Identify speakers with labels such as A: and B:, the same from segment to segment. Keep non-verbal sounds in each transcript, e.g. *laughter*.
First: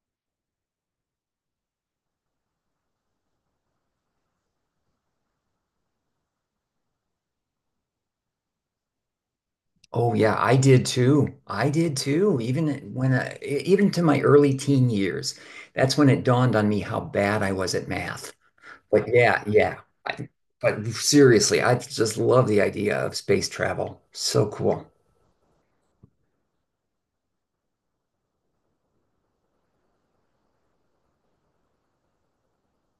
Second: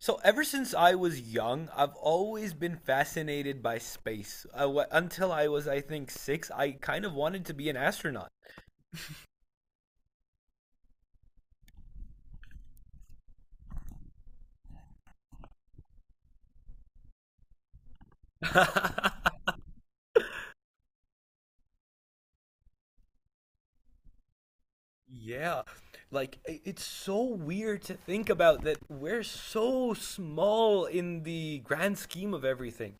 A: So ever since I was young, I've always been fascinated by space. I w Until I was, I think, six, I kind of wanted to be an astronaut.
B: Oh yeah, I did too. I did too. Even when even to my early teen years, that's when it dawned on me how bad I was at math. But
A: *laughs*
B: yeah, yeah. I, but seriously, I just love the idea of space travel. So cool.
A: Yeah, like it's so weird to think about that we're so small in the grand scheme of everything.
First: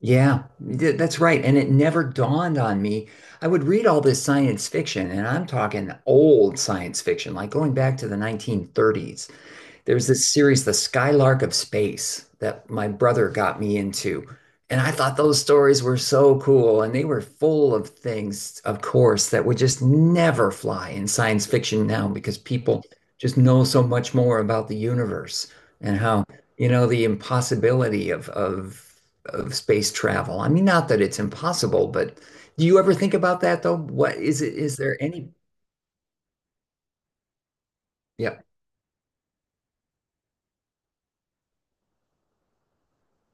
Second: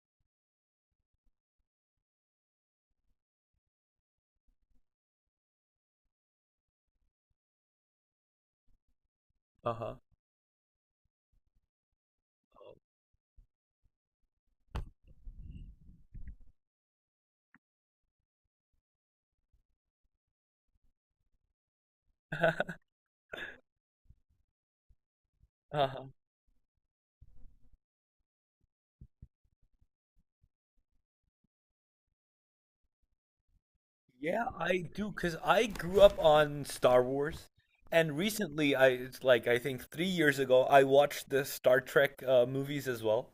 B: Yeah, that's right. And it never dawned on me. I would read all this science fiction, and I'm talking old science fiction, like going back to the 1930s.
A: Uh-huh.
B: There's this series, The Skylark of Space, that my brother got me into. And I thought those stories were so cool. And they were full of things, of course, that would just never fly in science fiction now because
A: *laughs*
B: people just know so much more about the universe and
A: Uh-huh.
B: how, you know, the impossibility of space travel. I mean, not that it's impossible, but do you ever think about that though? What is
A: Yeah,
B: it? Is
A: I
B: there
A: do,
B: any?
A: 'cause I grew up on Star Wars, and
B: Yeah.
A: recently, I it's like I think 3 years ago, I watched the Star Trek movies as well.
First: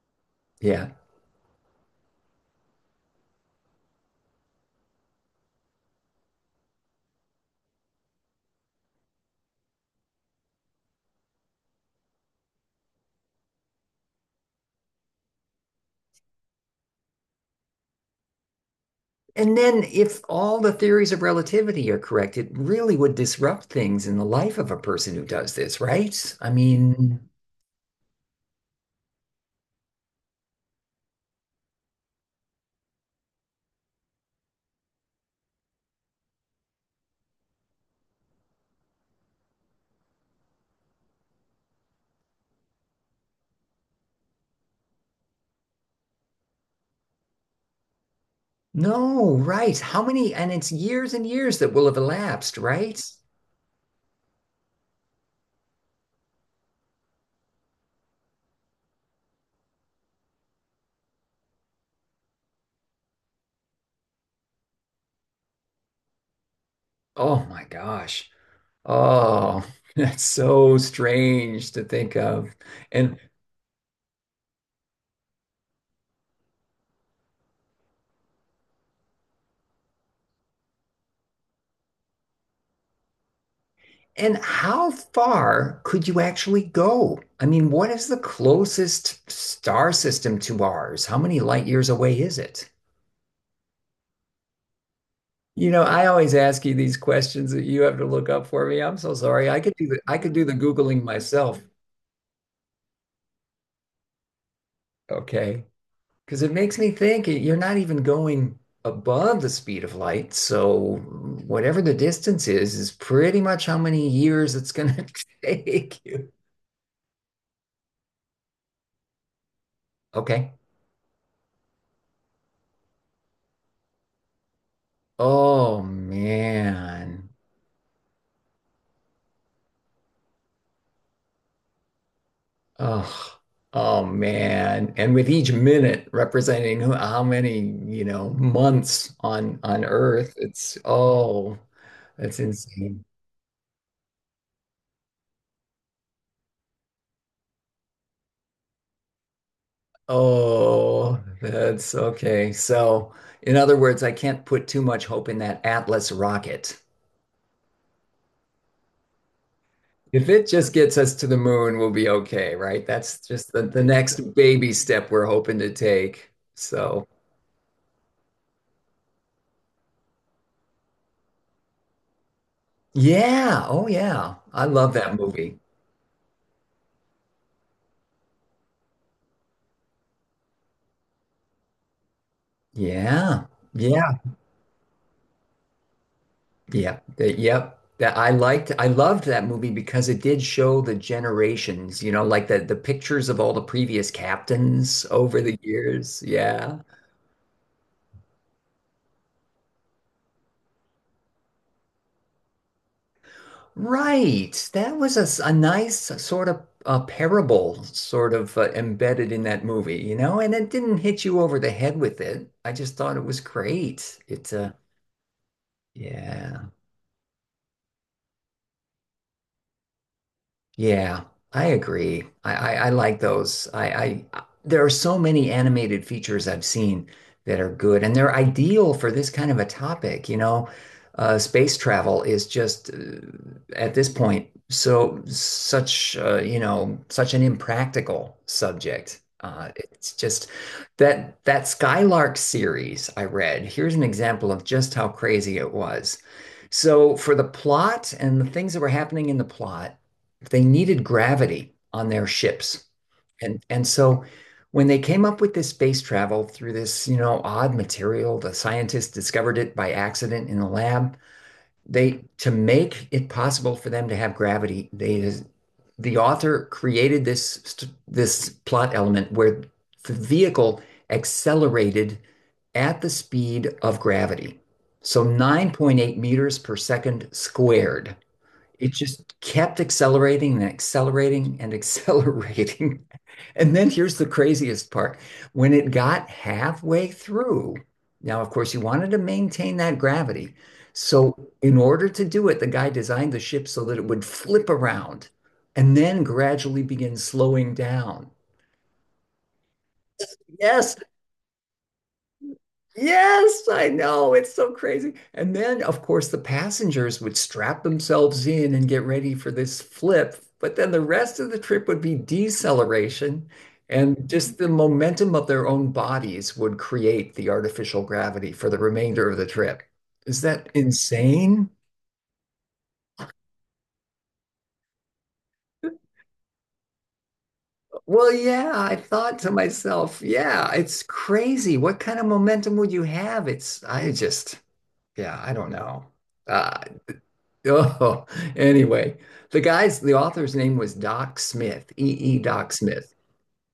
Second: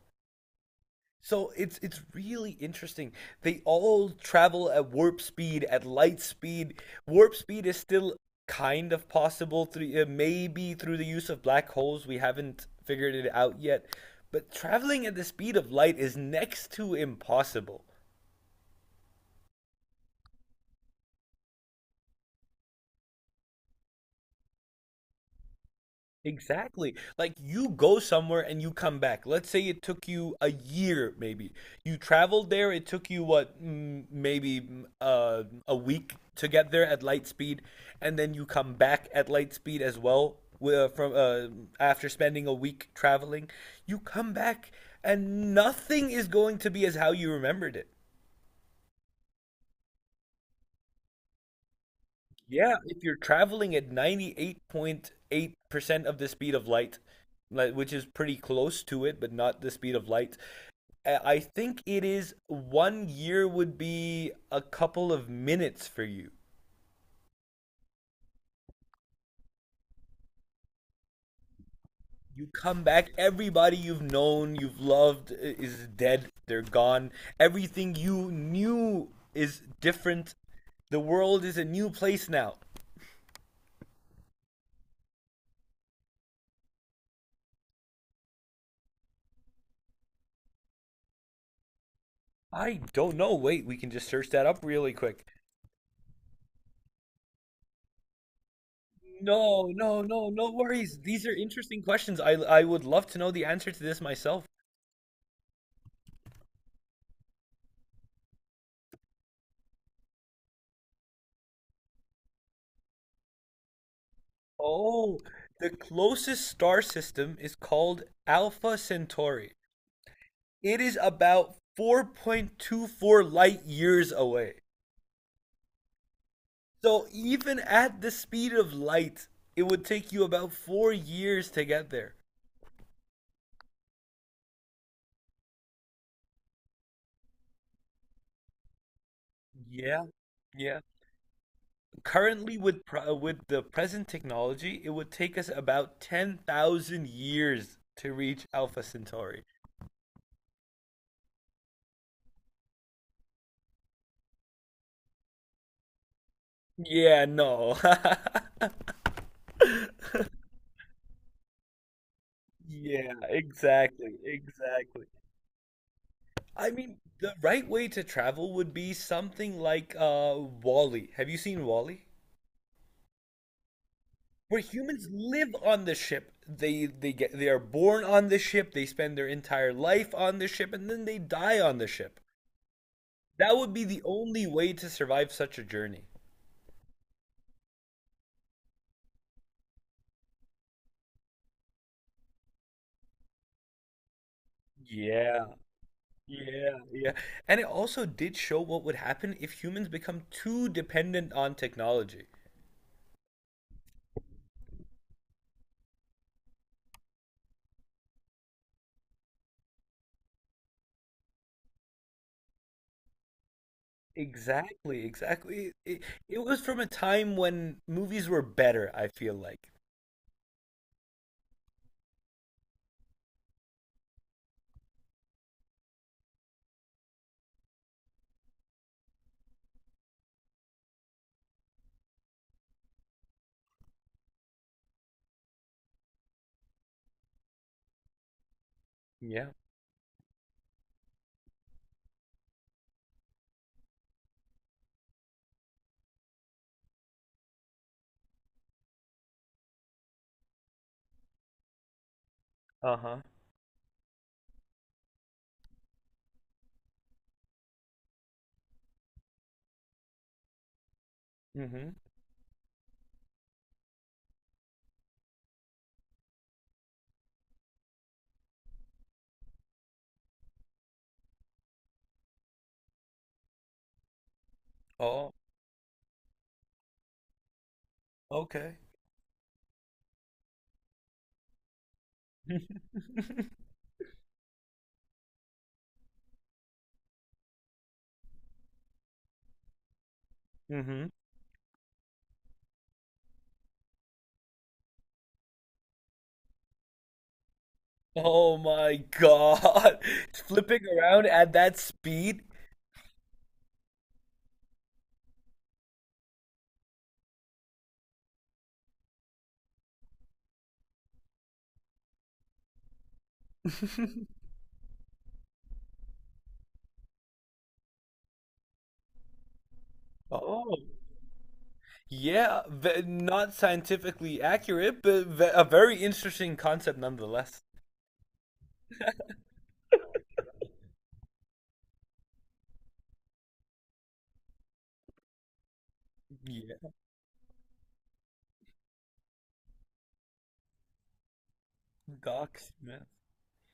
B: Yeah.
A: So it's really interesting. They all travel at warp speed, at light speed. Warp speed is still kind of possible through maybe through the use of black holes. We haven't figured it out yet, but traveling at the speed of light is next to impossible.
B: And then, if all the theories of relativity are correct, it really would disrupt things in the life of a person who does this, right? I
A: Exactly.
B: mean,
A: Like you go somewhere and you come back. Let's say it took you a year, maybe. You traveled there. It took you what, maybe a week to get there at light speed, and then you come back at light speed as well. From after spending a week traveling, you come back and nothing is going to be as how you remembered it.
B: no, right. How many, and it's years and years that will have elapsed,
A: Yeah,
B: right?
A: if you're traveling at 98.8% of the speed of light, which is pretty close to it, but not the speed of light, I think it is one year would be a couple of minutes for you.
B: Oh my gosh. Oh, *laughs* that's so strange to think
A: You
B: of.
A: come back,
B: And
A: everybody you've known, you've loved is dead, they're gone. Everything you knew is different. The world is a new place now.
B: and how far could you actually go? I mean, what is the closest star system to ours? How many light years away is it?
A: I don't know. Wait, we can just search that up really quick.
B: You know, I always ask you these questions that you have to look up for me. I'm so sorry. I
A: No,
B: could do
A: no,
B: the I
A: no,
B: could do
A: no
B: the
A: worries.
B: Googling
A: These are
B: myself,
A: interesting questions. I would love to know the answer to this myself.
B: okay? Because it makes me think you're not even going above the speed of light. So whatever the distance is pretty much how many years it's gonna
A: Oh,
B: *laughs*
A: the
B: take you.
A: closest star system is called Alpha Centauri.
B: Okay.
A: It is about 4.24 light years away.
B: Oh
A: So
B: man.
A: even at the speed of light, it would take you about 4 years to get there.
B: Oh, oh man. And with each minute representing how many, you know, months on
A: Yeah,
B: Earth, it's
A: yeah.
B: oh, that's
A: Currently,
B: insane.
A: with the present technology, it would take us about 10,000 years to reach Alpha Centauri.
B: Oh, that's okay. So, in other words, I can't put too much hope in that Atlas rocket.
A: Yeah, no. *laughs*
B: If it just gets us to the moon, we'll be okay, right?
A: Yeah,
B: That's just the
A: exactly,
B: next baby
A: exactly.
B: step we're hoping to take.
A: I mean,
B: So,
A: the right way to travel would be something like Wall-E. Have you seen Wall-E?
B: yeah. Oh, yeah.
A: Where
B: I love
A: humans
B: that
A: live
B: movie.
A: on the ship. They are born on the ship, they spend their entire life on the ship, and then they die on the ship.
B: Yeah.
A: That would be the
B: Yeah.
A: only way to survive such a journey.
B: Yeah, the, yep. I loved that movie because it did show the generations, you know, like the pictures of all the previous captains over
A: Yeah,
B: the years.
A: yeah,
B: Yeah.
A: yeah. And it also did show what would happen if humans become too dependent on technology.
B: Right. That was a nice sort of a parable sort of embedded in that movie, you know, and it didn't hit you over the head with it. I just thought it was great. It's
A: Exactly, exactly. It was
B: yeah.
A: from a time when movies were better, I feel like.
B: Yeah, I agree. I like those. I there are so many animated features I've seen that are good, and they're ideal for this kind of a topic. You know, space travel is just at this point so such you know such an impractical subject.
A: Yeah.
B: It's just that that Skylark series I read. Here's an example of just how crazy it was. So for the plot and the things that were happening in the plot they needed gravity on their ships.
A: Uh-huh.
B: And so when they came up with this space travel through this, you know, odd material, the scientists discovered it by accident in the lab.
A: Mm-hmm.
B: They to make it possible for them to have gravity, they the author created this plot element where the vehicle accelerated at the speed of gravity. So
A: Oh,
B: 9.8 meters per second squared
A: okay.
B: it just kept accelerating and accelerating and accelerating. *laughs*
A: *laughs*
B: And then here's the craziest part. When it got halfway through, now, of course, you wanted to maintain that gravity.
A: Mm-hmm.
B: So, in order to do it, the guy designed the ship so that it would flip around and then gradually begin slowing down.
A: Oh my God. *laughs* Flipping
B: Yes,
A: around at that speed?
B: Yes, I know. It's so crazy. And then, of course, the passengers would strap themselves in and get ready for this flip. But then the rest of the trip would be deceleration, and just the momentum of their own bodies would create the artificial gravity for the remainder of the trip. Is that
A: Oh.
B: insane?
A: Yeah, not scientifically accurate, but ve a very interesting concept nonetheless.
B: Well, yeah, I thought to myself, yeah, it's crazy. What kind of momentum would you have? I just, yeah, I don't know. Uh, *laughs*
A: Yeah.
B: Oh, anyway, the author's name was Doc Smith, E.E. Doc
A: Docs, man.
B: Smith.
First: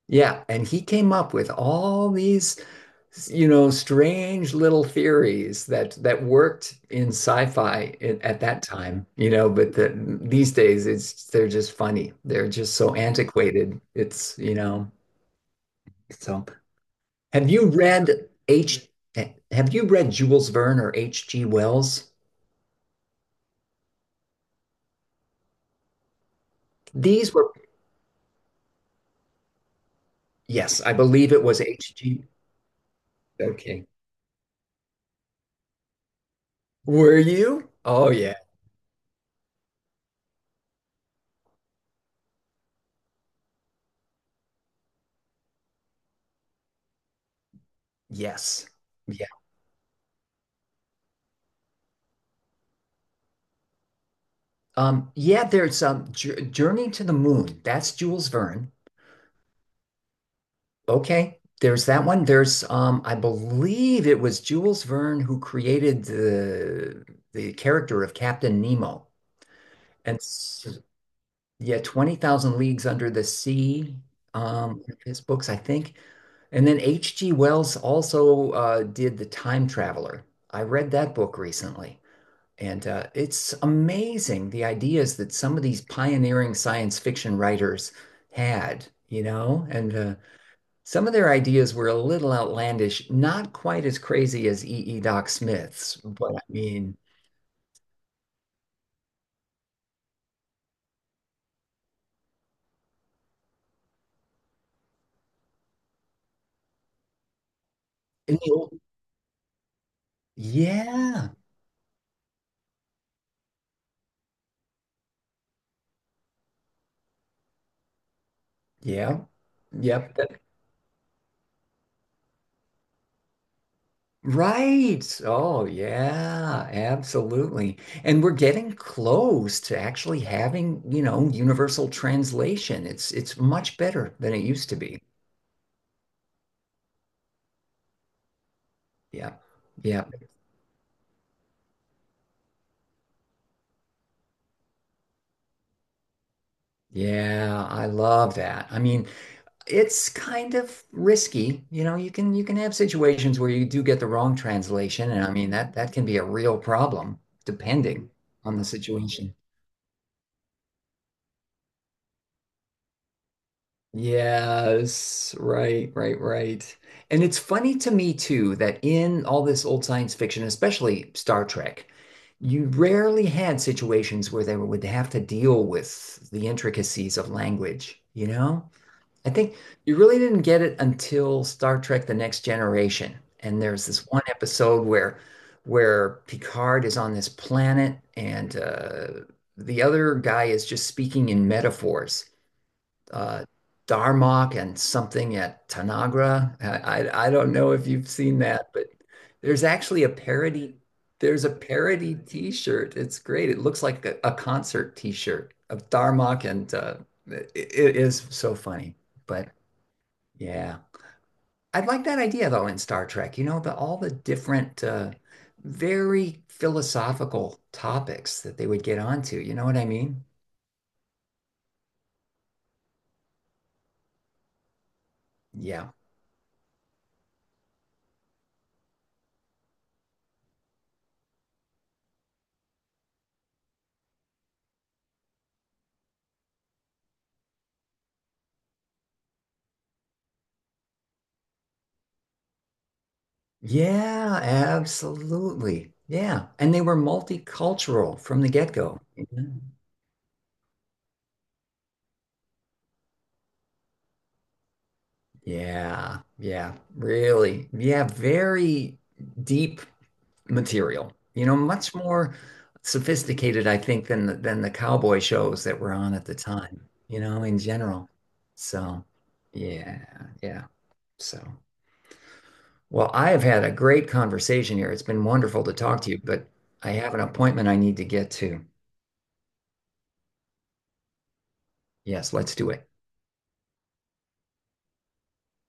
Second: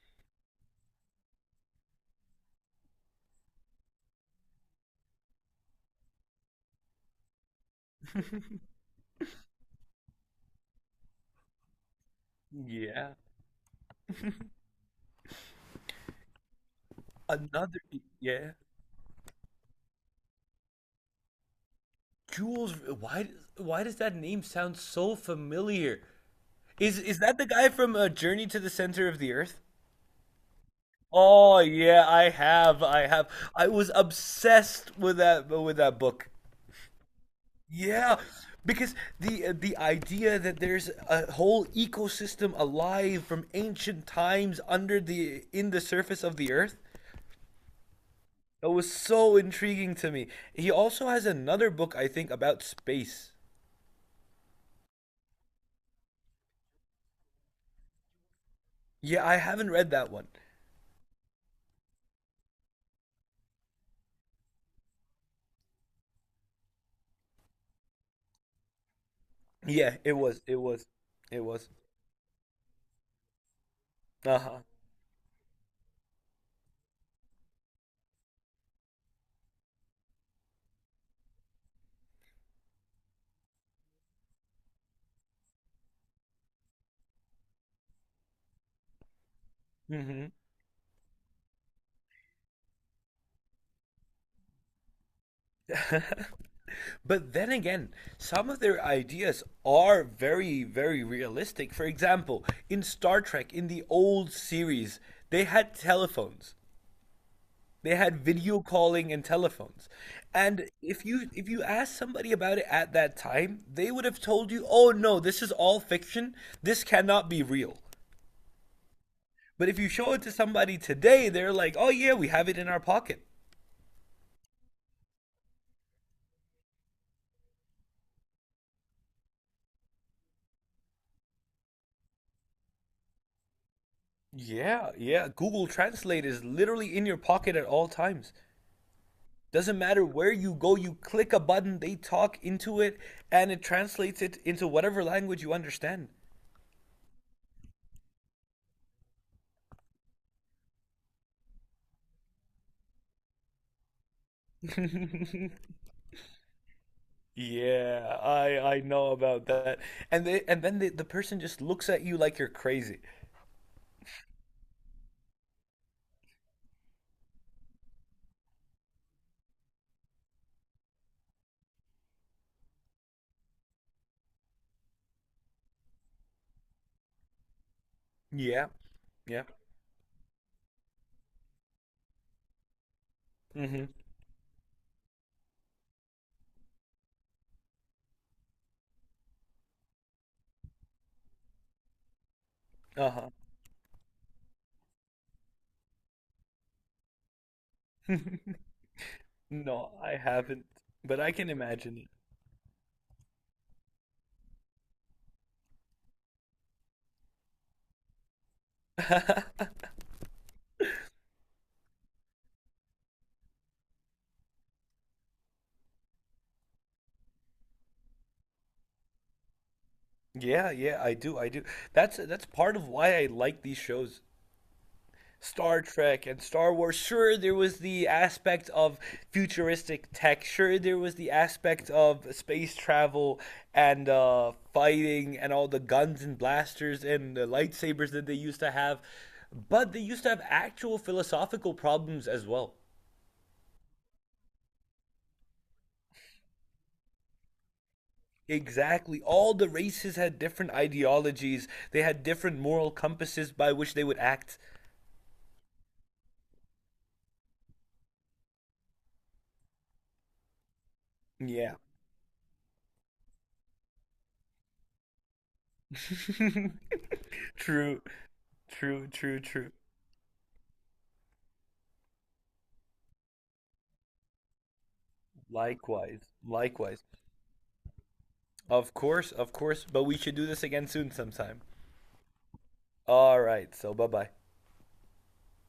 B: Yeah, and he came up with all these, you know, strange little theories that worked in sci-fi in, at that time, you know, but these days it's they're just funny. They're just so
A: Yeah.
B: antiquated. It's, you know, so have you
A: Another,
B: read
A: yeah.
B: H have you read Jules Verne or H.G. Wells?
A: Jules, why why does that name sound so familiar? Is
B: These
A: that the
B: were,
A: guy from Journey to the Center of the Earth?
B: yes, I believe it
A: Oh
B: was
A: yeah,
B: H.G.
A: I have, I have. I
B: Okay.
A: was obsessed with that book.
B: Were you? Oh
A: Yeah,
B: yeah.
A: because the idea that there's a whole ecosystem alive from ancient times under the in the surface of the Earth,
B: Yes.
A: that was
B: Yeah.
A: so intriguing to me. He also has another book, I think, about space.
B: Yeah, there's Journey to the Moon. That's Jules Verne.
A: Yeah, I haven't read that one.
B: Okay. There's that one. There's I believe it was Jules Verne who created the character of Captain Nemo.
A: Yeah, it
B: And
A: was. It
B: s-
A: was. It was.
B: yeah, 20,000 Leagues Under the Sea,
A: Uh-huh.
B: one of his books, I think. And then H.G. Wells also did The Time Traveler. I read that book recently. And it's amazing the ideas that some of these pioneering science fiction writers had, you know? And
A: hmm
B: some of their ideas were a little outlandish, not quite as crazy as E. E. Doc Smith's, but I mean,
A: But then again, some of their ideas are very, very realistic. For example, in Star Trek, in the old series, they had telephones. They had
B: in the
A: video
B: old,
A: calling and telephones. And if you
B: yeah,
A: if you asked somebody about it at that time, they would have told you, "Oh no, this is all fiction. This cannot be real."
B: yeah,
A: But if you show
B: yep,
A: it to
B: that-
A: somebody today, they're like, "Oh yeah, we have it in our pocket."
B: right. Oh, yeah, absolutely. And we're getting close to actually having, you know, universal translation. It's much better than it used to
A: Yeah,
B: be.
A: yeah. Google Translate is literally in your pocket at all times.
B: Yeah.
A: Doesn't matter
B: Yeah.
A: where you go, you click a button, they talk into it, and it translates it into whatever language you understand.
B: Yeah, I love that. I mean, it's kind of risky. You know, you can have situations where you do get the wrong translation, and I mean that can be a real problem depending
A: Yeah,
B: on the
A: I know
B: situation.
A: about that. And then the person just looks at you like you're crazy.
B: Yes, right, right, right. And it's funny to me too that in all this old science fiction, especially Star Trek, you rarely had situations where they would have to deal with the intricacies of language, you
A: Yeah,
B: know? I
A: yeah.
B: think you really didn't get it until Star Trek: The Next Generation. And
A: Mm-hmm.
B: there's this one episode where Picard is on this planet and the other guy is just speaking in metaphors.
A: Uh-huh.
B: Uh, Darmok and something at Tanagra. I don't know if you've seen
A: *laughs*
B: that, but there's
A: No,
B: actually a
A: I haven't,
B: parody.
A: but I
B: There's
A: can
B: a
A: imagine it.
B: parody T-shirt. It's great. It looks like a concert T-shirt of Darmok and it is so funny. But yeah. I would like that idea though in Star Trek, you know, the all the different very philosophical topics that they would get onto, you know what I mean?
A: Yeah, yeah, I do, I do. That's part of why I like these shows. Star
B: Yeah.
A: Trek and Star Wars. Sure, there was the aspect of futuristic tech. Sure, there was the aspect of space travel and fighting and all the guns and blasters and the lightsabers that they used to have. But they used to have actual philosophical problems as well.
B: Yeah, absolutely. Yeah. And they were multicultural from the get-go.
A: Exactly.
B: You
A: All the races had different ideologies, they had different moral compasses by which they would act.
B: Yeah. Yeah. Really. Yeah, very deep material. You know,
A: Yeah.
B: much more sophisticated, I think, than than the cowboy shows that were on at the
A: *laughs*
B: time, you know, in
A: True,
B: general. So,
A: true, true, true.
B: yeah, yeah. So, well, I have had a great conversation here. It's been wonderful to talk to you,
A: Likewise,
B: but I
A: likewise.
B: have an appointment I need to get to.
A: Of course, but we should do this again soon sometime.
B: Yes, let's do it.
A: All right, so bye bye.